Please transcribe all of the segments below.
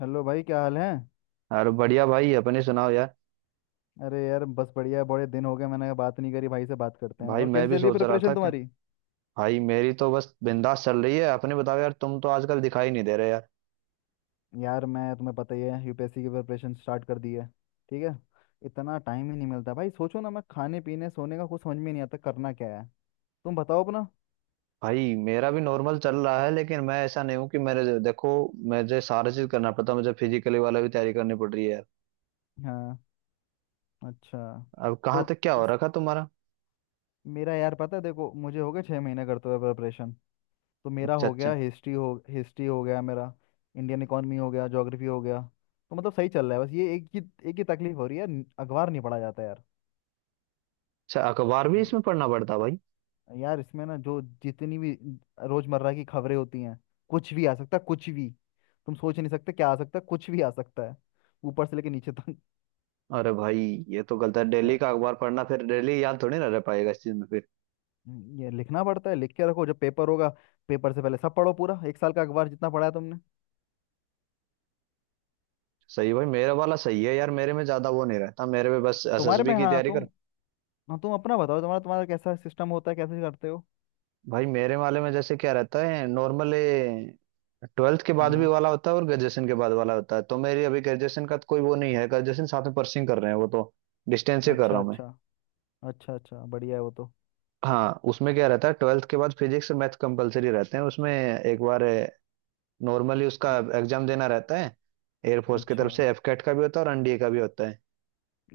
Hello भाई, क्या हाल है। अरे बढ़िया भाई अपने सुनाओ यार। अरे यार, बस बढ़िया है। बड़े दिन हो गए मैंने बात नहीं करी, भाई से बात करते हैं। भाई और मैं कैसी चल भी रही है सोच रहा था प्रिपरेशन कि तुम्हारी। भाई मेरी तो बस बिंदास चल रही है। अपने बताओ यार तुम तो आजकल दिखाई नहीं दे रहे यार। यार, मैं तुम्हें पता ही है, यूपीएससी की प्रिपरेशन स्टार्ट कर दी है। ठीक है। इतना टाइम ही नहीं मिलता भाई, सोचो ना, मैं खाने पीने सोने का कुछ समझ में नहीं आता करना क्या है। तुम बताओ अपना। भाई मेरा भी नॉर्मल चल रहा है लेकिन मैं ऐसा नहीं हूँ कि मेरे देखो मुझे सारा चीज करना पड़ता है। मुझे फिजिकली वाला भी तैयारी करनी पड़ रही है यार। हाँ। अच्छा। अब कहाँ तो तक क्या हो इस रखा तुम्हारा? मेरा यार पता है, देखो, मुझे हो गए 6 महीने करते हुए प्रिपरेशन। तो मेरा अच्छा हो अच्छा। गया हिस्ट्री हो गया मेरा। इंडियन इकोनॉमी हो गया, ज्योग्राफी हो गया। तो मतलब सही चल रहा है, बस ये एक ही तकलीफ हो रही है। अखबार नहीं पढ़ा जाता यार। अच्छा अखबार भी हम्म, इसमें पढ़ना पड़ता है भाई? यार इसमें ना जो जितनी भी रोजमर्रा की खबरें होती हैं, कुछ भी आ सकता है, कुछ भी। तुम सोच नहीं सकते क्या आ सकता है, कुछ भी आ सकता है, ऊपर से लेके नीचे तक। अरे भाई ये तो गलत है अ, डेली का अखबार पढ़ना फिर डेली याद थोड़ी ना रह पाएगा इस चीज में फिर। ये लिखना पड़ता है, लिख के रखो, जब पेपर होगा पेपर से पहले सब पढ़ो, पूरा एक साल का अखबार जितना पढ़ा है तुमने। सही भाई मेरा वाला सही है यार मेरे में ज्यादा वो नहीं रहता मेरे में बस तुम्हारे एसएसबी में, की हाँ, तैयारी। तुम, हाँ, तुम अपना बताओ, तुम्हारा तुम्हारा कैसा सिस्टम होता है, कैसे करते हो। भाई मेरे वाले में जैसे क्या रहता है नॉर्मली ट्वेल्थ के बाद भी हाँ, वाला होता है और ग्रेजुएशन के बाद वाला होता है। तो मेरी अभी ग्रेजुएशन का तो कोई वो नहीं है ग्रेजुएशन साथ में परसिंग कर रहे हैं वो तो डिस्टेंस से कर रहा अच्छा हूँ मैं। अच्छा। अच्छा अच्छा, बढ़िया है वो तो। हाँ उसमें क्या रहता है ट्वेल्थ के बाद फिजिक्स और मैथ कंपलसरी रहते हैं उसमें। एक बार नॉर्मली उसका हम्म, एग्जाम देना रहता है। एयरफोर्स की अच्छा तरफ से एफकेट का भी होता है और एनडीए का भी होता है।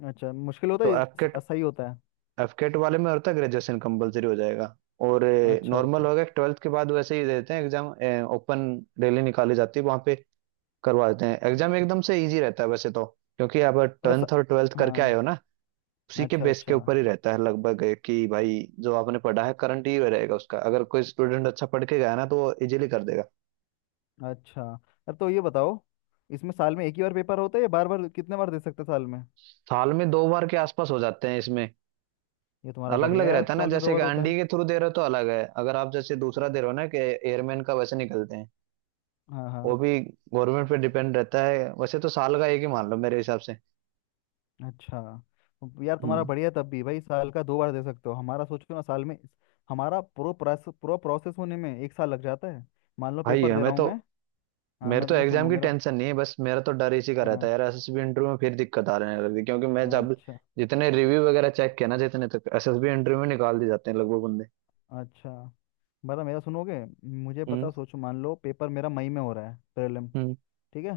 अच्छा, मुश्किल होता है तो ये। एफकेट सही होता है। एफकेट वाले में होता है ग्रेजुएशन कंपलसरी हो जाएगा। और अच्छा नॉर्मल अच्छा। होगा ट्वेल्थ के बाद वैसे ही देते हैं एग्जाम ओपन। रैली निकाली जाती है वहाँ पे करवा देते हैं एग्जाम। अच्छा। एकदम से इजी रहता है वैसे तो क्योंकि आप मतलब टेंथ और ट्वेल्थ करके आए हाँ। हो ना। उसी के अच्छा बेस के अच्छा। ऊपर ही रहता है लगभग कि भाई जो आपने पढ़ा है करंट ही रहेगा उसका अगर कोई स्टूडेंट अच्छा पढ़ के गया ना तो वो इजीली कर देगा। अच्छा। अब तो ये बताओ, इसमें साल में एक ही बार पेपर होता है, या बार बार कितने बार दे सकते हैं साल में। साल में 2 बार के आसपास हो जाते हैं इसमें। ये तुम्हारा अलग बढ़िया अलग है यार, रहता है ना साल में दो जैसे कि बार होता अंडी है। के थ्रू दे रहे हो तो अलग है अगर आप जैसे दूसरा हाँ दे रहे हो ना कि एयरमैन का वैसे निकलते हैं। हाँ वो हाँ। भी गवर्नमेंट पे डिपेंड रहता है वैसे तो साल का एक ही मान लो मेरे हिसाब से। अच्छा। अब यार तुम्हारा हम्म। बढ़िया है, तब भी भाई साल का दो बार दे सकते हो। हमारा सोचो ना, साल में हमारा पूरा प्रोसेस होने में एक साल लग जाता है। मान लो भाई पेपर दे हमें रहा हूँ तो मैं। हाँ, मेरे मैं तो तुम्हें एग्जाम सुनूँ, की मेरा। टेंशन नहीं है बस मेरा तो डर इसी का रहता हाँ, है यार एसएसबी इंटरव्यू में फिर दिक्कत आ रही है क्योंकि मैं जब अच्छा जितने रिव्यू वगैरह चेक किया ना जितने तक एसएसबी इंटरव्यू में निकाल दिए जाते हैं लगभग बंदे। अच्छा, बता, मेरा सुनोगे। मुझे हम्म। पता, सोचो, मान लो पेपर मेरा मई में हो रहा है, प्रीलिम। हम्म। ठीक है।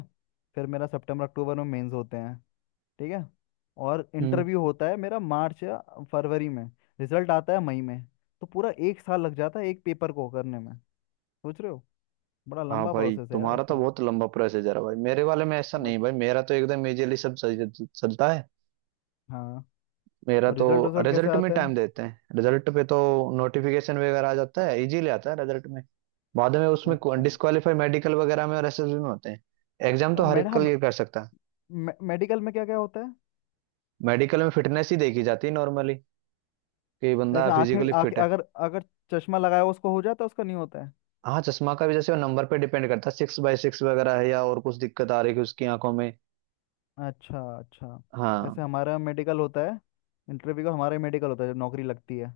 फिर मेरा सितंबर अक्टूबर में मेंस होते हैं। ठीक है। और हम्म। इंटरव्यू होता है मेरा मार्च या फरवरी में। रिजल्ट आता है मई में। तो पूरा एक साल लग जाता है एक पेपर को करने में, सोच रहे हो। बड़ा हाँ लंबा भाई प्रोसेस है यार तुम्हारा तो इसका। बहुत लंबा प्रोसीजर है भाई मेरे वाले में ऐसा मत नहीं भाई मेरा तो एकदम इजीली सब सही चलता है हाँ। मेरा और तो। रिजल्ट रिजल्ट कैसे रिजल्ट में आता है। टाइम देते हैं रिजल्ट पे तो नोटिफिकेशन वगैरह आ जाता है इजीली आता है रिजल्ट में। बाद में उसमें अच्छा। डिस्क्वालीफाई मेडिकल वगैरह में और एसएसबी में होते हैं। एग्जाम तो अब हर मेड एक हाँ। क्लियर कर सकता है। मेडिकल में क्या क्या होता है। मेडिकल में फिटनेस ही देखी जाती है नॉर्मली कि बंदा जैसे आंखें फिजिकली आंखें फिट है। अगर अगर चश्मा लगाया, उसको हो जाता है उसका, नहीं होता है। हाँ चश्मा का भी जैसे नंबर पे डिपेंड करता है 6/6 वगैरह है या और कुछ दिक्कत आ रही है उसकी आंखों में। अच्छा अच्छा। जैसे हाँ। हमारा मेडिकल होता है, इंटरव्यू का हमारा मेडिकल होता है, जब नौकरी लगती है।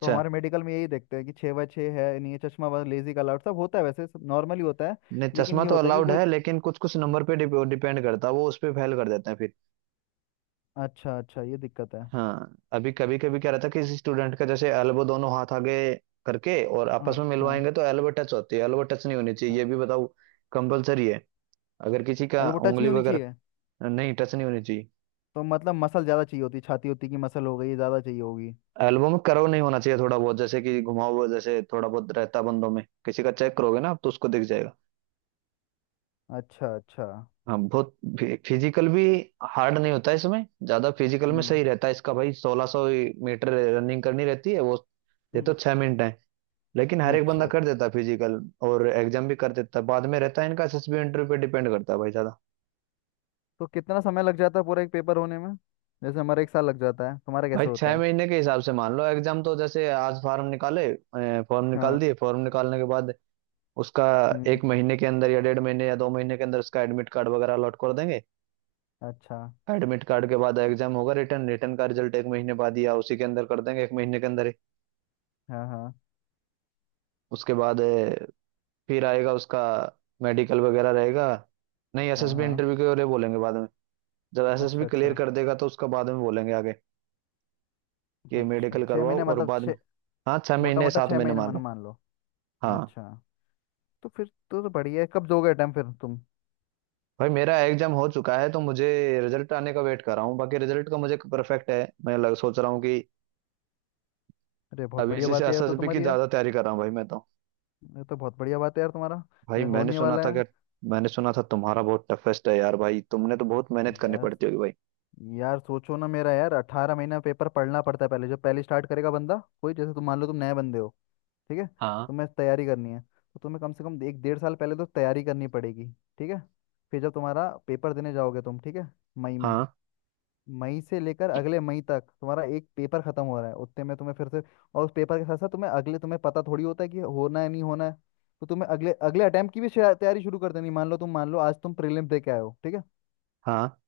तो हमारे मेडिकल में यही देखते हैं कि 6 बाय 6 है, नहीं ये चश्मा वाला, लेजी का अलर्ट सब होता है, वैसे सब नॉर्मली होता है। नहीं लेकिन चश्मा ये तो होता है कि अलाउड कोई। है लेकिन कुछ कुछ नंबर पे डिपेंड करता है वो उस पे फेल कर देते हैं फिर। अच्छा अच्छा, ये दिक्कत है। हाँ अभी कभी कभी क्या रहता है किसी स्टूडेंट का जैसे एल्बो दोनों हाथ आगे करके और हाँ आपस में हाँ मिलवाएंगे तो एल्बो टच होती है एल्बो टच नहीं होनी चाहिए हाँ, ये भी बताओ। कंपलसरी है अगर किसी का एल्बो टच उंगली नहीं होनी चाहिए। वगैरह नहीं टच नहीं होनी चाहिए। तो मतलब मसल ज़्यादा चाहिए होती, छाती होती की मसल हो गई, ये ज़्यादा चाहिए होगी। एल्बम में कर्व नहीं होना चाहिए थोड़ा बहुत जैसे कि घुमाओ हुआ जैसे थोड़ा बहुत रहता बंदों में किसी का चेक करोगे ना आप तो उसको दिख जाएगा। अच्छा अच्छा। हाँ बहुत फिजिकल भी हार्ड नहीं होता है इसमें ज्यादा फिजिकल में हम्म सही रहता है इसका। भाई 1600 मीटर रनिंग करनी रहती है वो। ये तो हम्म। 6 मिनट है लेकिन हर एक बंदा अच्छा। कर देता है फिजिकल और एग्जाम भी कर देता है। बाद में रहता है इनका एसएसबी इंटरव्यू पे डिपेंड करता है भाई ज्यादा। तो कितना समय लग जाता है पूरा एक पेपर होने में, जैसे हमारा एक साल लग जाता है, तुम्हारा भाई कैसे होता छह है। महीने के हिसाब से मान लो एग्जाम तो जैसे आज फॉर्म निकाले फॉर्म निकाल हाँ। दिए फॉर्म निकालने के बाद उसका हम्म। 1 महीने के अंदर या 1.5 महीने या 2 महीने के अंदर उसका एडमिट कार्ड वगैरह अलॉट कर देंगे। अच्छा। एडमिट कार्ड के बाद एग्जाम होगा रिटर्न रिटर्न का रिजल्ट 1 महीने बाद या उसी के अंदर कर देंगे 1 महीने के अंदर ही। हाँ हाँ उसके बाद फिर आएगा उसका मेडिकल वगैरह रहेगा। नहीं हाँ एसएसबी हाँ। इंटरव्यू के लिए बोलेंगे बाद में। जब अच्छा एसएसबी क्लियर अच्छा। कर देगा तो उसका बाद में बोलेंगे आगे कि अच्छा, मेडिकल छः करवाओ महीने और मतलब बाद में। छः हाँ छह मोटा महीने मोटा सात छः महीने महीने मान मैंने लो। मान लो। हाँ अच्छा। तो फिर तो बढ़िया है, कब दोगे अटेम्प्ट फिर तुम। भाई मेरा एग्जाम हो चुका है तो मुझे रिजल्ट आने का वेट कर रहा हूँ बाकी रिजल्ट का मुझे परफेक्ट है मैं लग सोच रहा हूँ कि अरे बहुत अभी बढ़िया इसी से बात है यार, तो एसएसबी की तुम्हारी यार, ज्यादा तैयारी कर रहा हूँ भाई मैं तो। ये तो बहुत बढ़िया बात है यार, तुम्हारा भाई ये मैंने होने सुना था वाला है कि मैंने सुना था तुम्हारा बहुत टफेस्ट है यार भाई तुमने तो बहुत मेहनत करनी यार। पड़ती होगी भाई। यार सोचो ना, मेरा यार 18 महीना पेपर पढ़ना पड़ता है पहले, जब पहले स्टार्ट करेगा बंदा। कोई जैसे तुम, मान लो तुम नए बंदे हो। ठीक है। हाँ तुम्हें तैयारी करनी है, तो तुम्हें कम से कम एक डेढ़ साल पहले तो तैयारी करनी पड़ेगी। ठीक है। फिर जब तुम्हारा पेपर देने जाओगे तुम, ठीक है, मई में, हाँ मई से लेकर अगले मई तक तुम्हारा एक पेपर खत्म हो रहा है, उतने में तुम्हें फिर से। और उस पेपर के साथ साथ तुम्हें अगले तुम्हें पता थोड़ी होता है कि होना है नहीं होना है। तो तुम्हें अगले अगले अटेम्प्ट की भी शायद तैयारी शुरू कर देनी, मान लो आज तुम प्रीलिम्स दे के आए हो। ठीक है। हाँ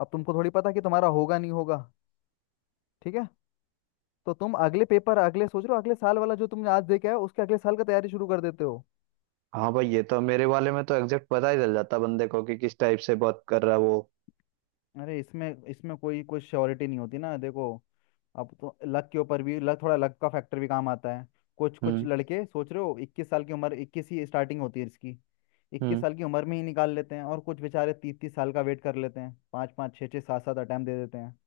अब तुमको थोड़ी पता कि तुम्हारा होगा नहीं होगा। ठीक है। तो तुम अगले पेपर अगले सोच रहे हो अगले साल वाला जो तुमने आज देखा है, उसके अगले साल का तैयारी शुरू कर देते हो। हाँ। भाई ये तो मेरे वाले में तो एग्जैक्ट पता ही चल जाता बंदे को कि किस टाइप से बात कर रहा है वो। अरे इसमें इसमें कोई कोई श्योरिटी नहीं होती ना, देखो। अब तो लक के ऊपर भी, लक, थोड़ा लक का फैक्टर भी काम आता है। कुछ कुछ हम्म। लड़के, सोच रहे हो, 21 साल की उम्र, 21 ही स्टार्टिंग होती है इसकी। इक्कीस हम्म। साल की उम्र में ही निकाल लेते हैं, और कुछ बेचारे 30-30 साल का वेट कर लेते हैं, पाँच पाँच छः छः सात सात अटैम्प्ट दे देते हैं।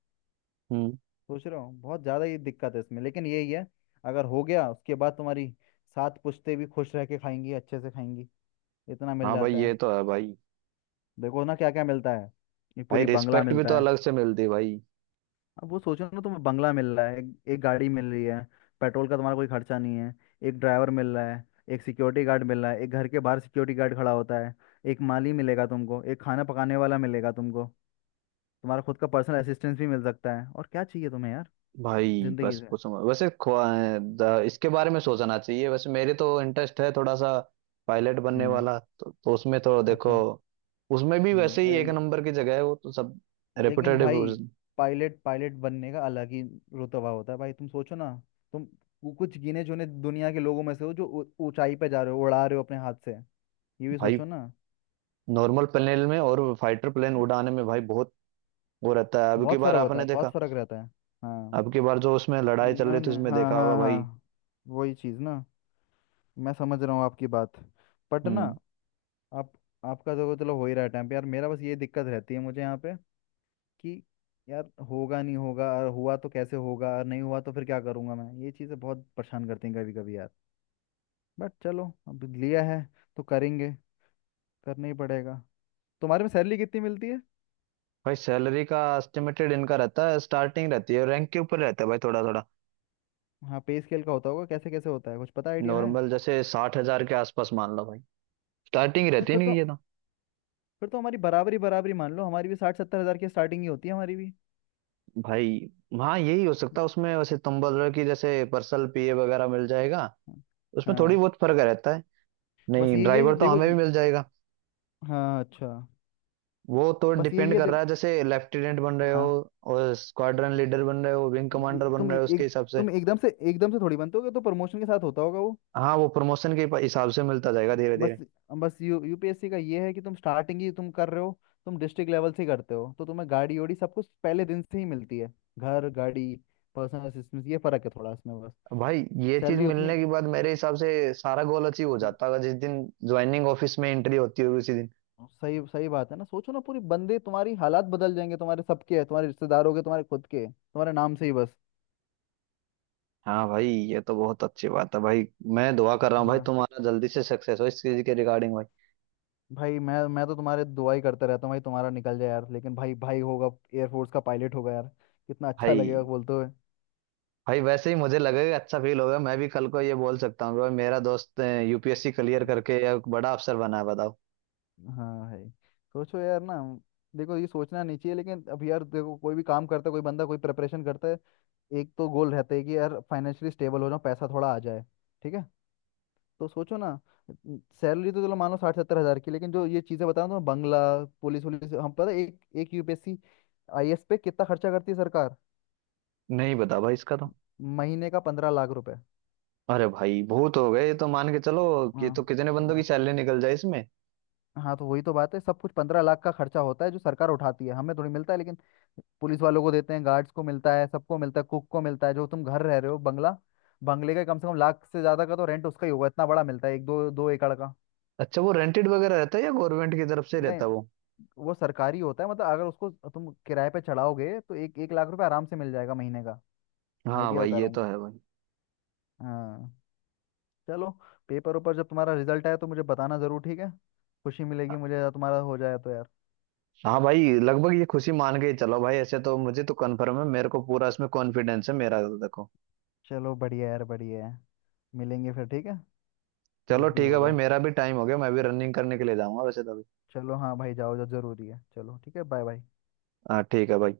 हम्म। सोच रहा हूँ, बहुत ज़्यादा ही दिक्कत है इसमें, लेकिन यही है। अगर हो गया, उसके बाद तुम्हारी सात पुश्ते भी खुश रह के खाएंगी, अच्छे से खाएंगी, इतना मिल हाँ भाई जाता ये है। तो है भाई। देखो ना क्या क्या मिलता है, ये भाई पूरी बंगला रिस्पेक्ट भी तो मिलता है। अलग से मिलती है भाई। अब वो सोचो ना, तुम्हें बंगला मिल रहा है, एक गाड़ी मिल रही है, पेट्रोल का तुम्हारा कोई खर्चा नहीं है, एक ड्राइवर मिल रहा है, एक सिक्योरिटी गार्ड मिल रहा है, एक घर के बाहर सिक्योरिटी गार्ड खड़ा होता है, एक माली मिलेगा तुमको, एक खाना पकाने वाला मिलेगा तुमको, तुम्हारा खुद का पर्सनल असिस्टेंस भी मिल सकता है, और क्या चाहिए तुम्हें यार भाई जिंदगी बस से। पूछो मत। वैसे इसके बारे में सोचना चाहिए वैसे मेरे तो इंटरेस्ट है थोड़ा सा। पायलट बनने हम्म। वाला तो उसमें तो देखो अच्छा। उसमें भी हम्म। वैसे ही एक नंबर की जगह है वो तो सब लेकिन रेपुटेड। भाई, पायलट पायलट बनने का अलग ही रुतबा होता है भाई, तुम सोचो ना, तुम कुछ गिने चुने दुनिया के लोगों में से हो, जो ऊंचाई पे जा रहे हो, उड़ा रहे हो अपने हाथ से, ये भी भाई सोचो ना। नॉर्मल प्लेन में और फाइटर प्लेन उड़ाने में भाई बहुत वो रहता है। अब की बहुत बार फर्क होता आपने है, बहुत देखा फर्क रहता है। हाँ। अब की बार जो उसमें लड़ाई चल ना रही थी ना, उसमें हाँ देखा होगा हाँ भाई। हाँ, वही चीज़ ना। मैं समझ रहा हूँ आपकी बात, बट ना, हम्म। आप आपका तो चलो हो ही रहा है टाइम पे। यार मेरा बस ये दिक्कत रहती है, मुझे यहाँ पे, कि यार होगा नहीं होगा, और हुआ तो कैसे होगा, और नहीं हुआ तो फिर क्या करूंगा मैं, ये चीज़ें बहुत परेशान करती हैं कभी कभी यार। बट चलो अब लिया है तो करेंगे, करना ही पड़ेगा। तुम्हारे में सैलरी कितनी मिलती है। भाई सैलरी का एस्टिमेटेड इनका रहता है स्टार्टिंग रहती है रैंक के ऊपर रहता है भाई थोड़ा थोड़ा। हाँ, पे स्केल का होता होगा, कैसे कैसे होता है, कुछ पता आइडिया है। नॉर्मल जैसे 60,000 के आसपास मान लो भाई स्टार्टिंग रहती तो नहीं ये ना। फिर तो हमारी बराबरी, बराबरी मान लो, हमारी भी 60-70 हज़ार की स्टार्टिंग ही होती है हमारी भी। भाई हाँ यही हो सकता है उसमें वैसे तुम बोल रहे हो कि जैसे पर्सनल पीए वगैरह मिल जाएगा हाँ उसमें थोड़ी हाँ, बहुत फर्क रहता है। बस नहीं ये ड्राइवर तो देखो हमें भी ये। मिल जाएगा। हाँ, अच्छा। वो तो बस डिपेंड ये कर रहा देखो। है जैसे लेफ्टिनेंट बन रहे हो हाँ और स्क्वाड्रन हाँ। लीडर बन रहे हो विंग कमांडर ये बन तुम रहे हो उसके एक हिसाब से। तुम एकदम से थोड़ी बनते होगे, तो प्रमोशन के साथ होता होगा वो। हाँ वो प्रमोशन के हिसाब से मिलता जाएगा धीरे बस धीरे। बस, यू यूपीएससी का ये है कि तुम स्टार्टिंग ही तुम कर रहे हो, तुम डिस्ट्रिक्ट लेवल से ही करते हो, तो तुम्हें गाड़ी ओड़ी सब कुछ पहले दिन से ही मिलती है। घर, गाड़ी, पर्सनल असिस्टेंस, ये फर्क है थोड़ा इसमें बस, भाई ये चीज सैलरी उतनी। मिलने के बाद मेरे हिसाब से सारा गोल अचीव हो हम्म, जाता है जिस दिन ज्वाइनिंग ऑफिस में एंट्री होती होगी उसी दिन। सही सही बात है ना, सोचो ना, पूरी बंदे तुम्हारी हालात बदल जाएंगे, तुम्हारे सबके, तुम्हारे रिश्तेदारों के, तुम्हारे खुद के, तुम्हारे नाम से ही बस। हाँ भाई ये तो बहुत अच्छी बात है भाई। मैं दुआ कर रहा हूँ भाई हाँ तुम्हारा जल्दी से सक्सेस हो इस चीज के रिगार्डिंग भाई। भाई, मैं तो तुम्हारे दुआ ही करता रहता हूँ भाई, तुम्हारा निकल जाए यार, लेकिन भाई भाई होगा, एयरफोर्स का पायलट होगा यार, कितना अच्छा भाई लगेगा बोलते हुए। भाई वैसे ही मुझे लगेगा अच्छा फील होगा मैं भी कल को ये बोल सकता हूँ कि भाई मेरा दोस्त यूपीएससी क्लियर करके या बड़ा अफसर बना है बताओ। हाँ, है। सोचो यार ना, देखो ये सोचना नहीं चाहिए, लेकिन अब यार देखो, कोई भी काम करता है कोई बंदा, कोई प्रिपरेशन करता है, एक तो गोल रहता है कि यार फाइनेंशियली स्टेबल हो जाऊं, पैसा थोड़ा आ जाए। ठीक है। तो सोचो ना, सैलरी तो चलो मान लो 60-70 हजार की, लेकिन जो ये चीजें बता रहा हूँ, बंगला, पुलिस वुलिस, हम पता है एक एक यूपीएससी आईएएस पे कितना खर्चा करती है सरकार, नहीं बता भाई इसका तो। महीने का 15 लाख रुपए। अरे भाई बहुत हो गए ये तो मान के चलो। ये हाँ तो कितने बंदों की हाँ सैलरी निकल जाए इसमें। हाँ। तो वही तो बात है, सब कुछ 15 लाख का खर्चा होता है जो सरकार उठाती है, हमें थोड़ी मिलता है, लेकिन पुलिस वालों को देते हैं, गार्ड्स को मिलता है, सबको मिलता है, कुक को मिलता है। जो तुम घर रह रहे हो बंगला, बंगले का कम से कम लाख से ज्यादा का तो रेंट उसका ही होगा, इतना बड़ा मिलता है, एक 2-2 एकड़ का। अच्छा वो रेंटेड वगैरह रहता है या गवर्नमेंट की तरफ से नहीं, रहता है वो? वो सरकारी होता है, मतलब अगर उसको तुम किराए पे चढ़ाओगे तो 1-1 लाख रुपए आराम से मिल जाएगा महीने का। हाँ आइडिया भाई बता रहा ये तो हूँ। है भाई। हाँ। चलो, पेपर ऊपर जब तुम्हारा रिजल्ट आए तो मुझे बताना जरूर, ठीक है, खुशी मिलेगी मुझे अगर तुम्हारा हो जाए तो यार। हाँ भाई लगभग ये खुशी मान के ही चलो भाई ऐसे तो मुझे तो कंफर्म है मेरे को पूरा इसमें कॉन्फिडेंस है मेरा तो देखो। चलो बढ़िया यार, बढ़िया है, मिलेंगे फिर, ठीक है, चलो जब भी ठीक है भाई होगा। मेरा भी टाइम हो गया मैं भी रनिंग करने के लिए जाऊंगा वैसे तो अभी। चलो, हाँ भाई जाओ, जो जरूरी है, चलो ठीक है, बाय बाय। हाँ ठीक है भाई।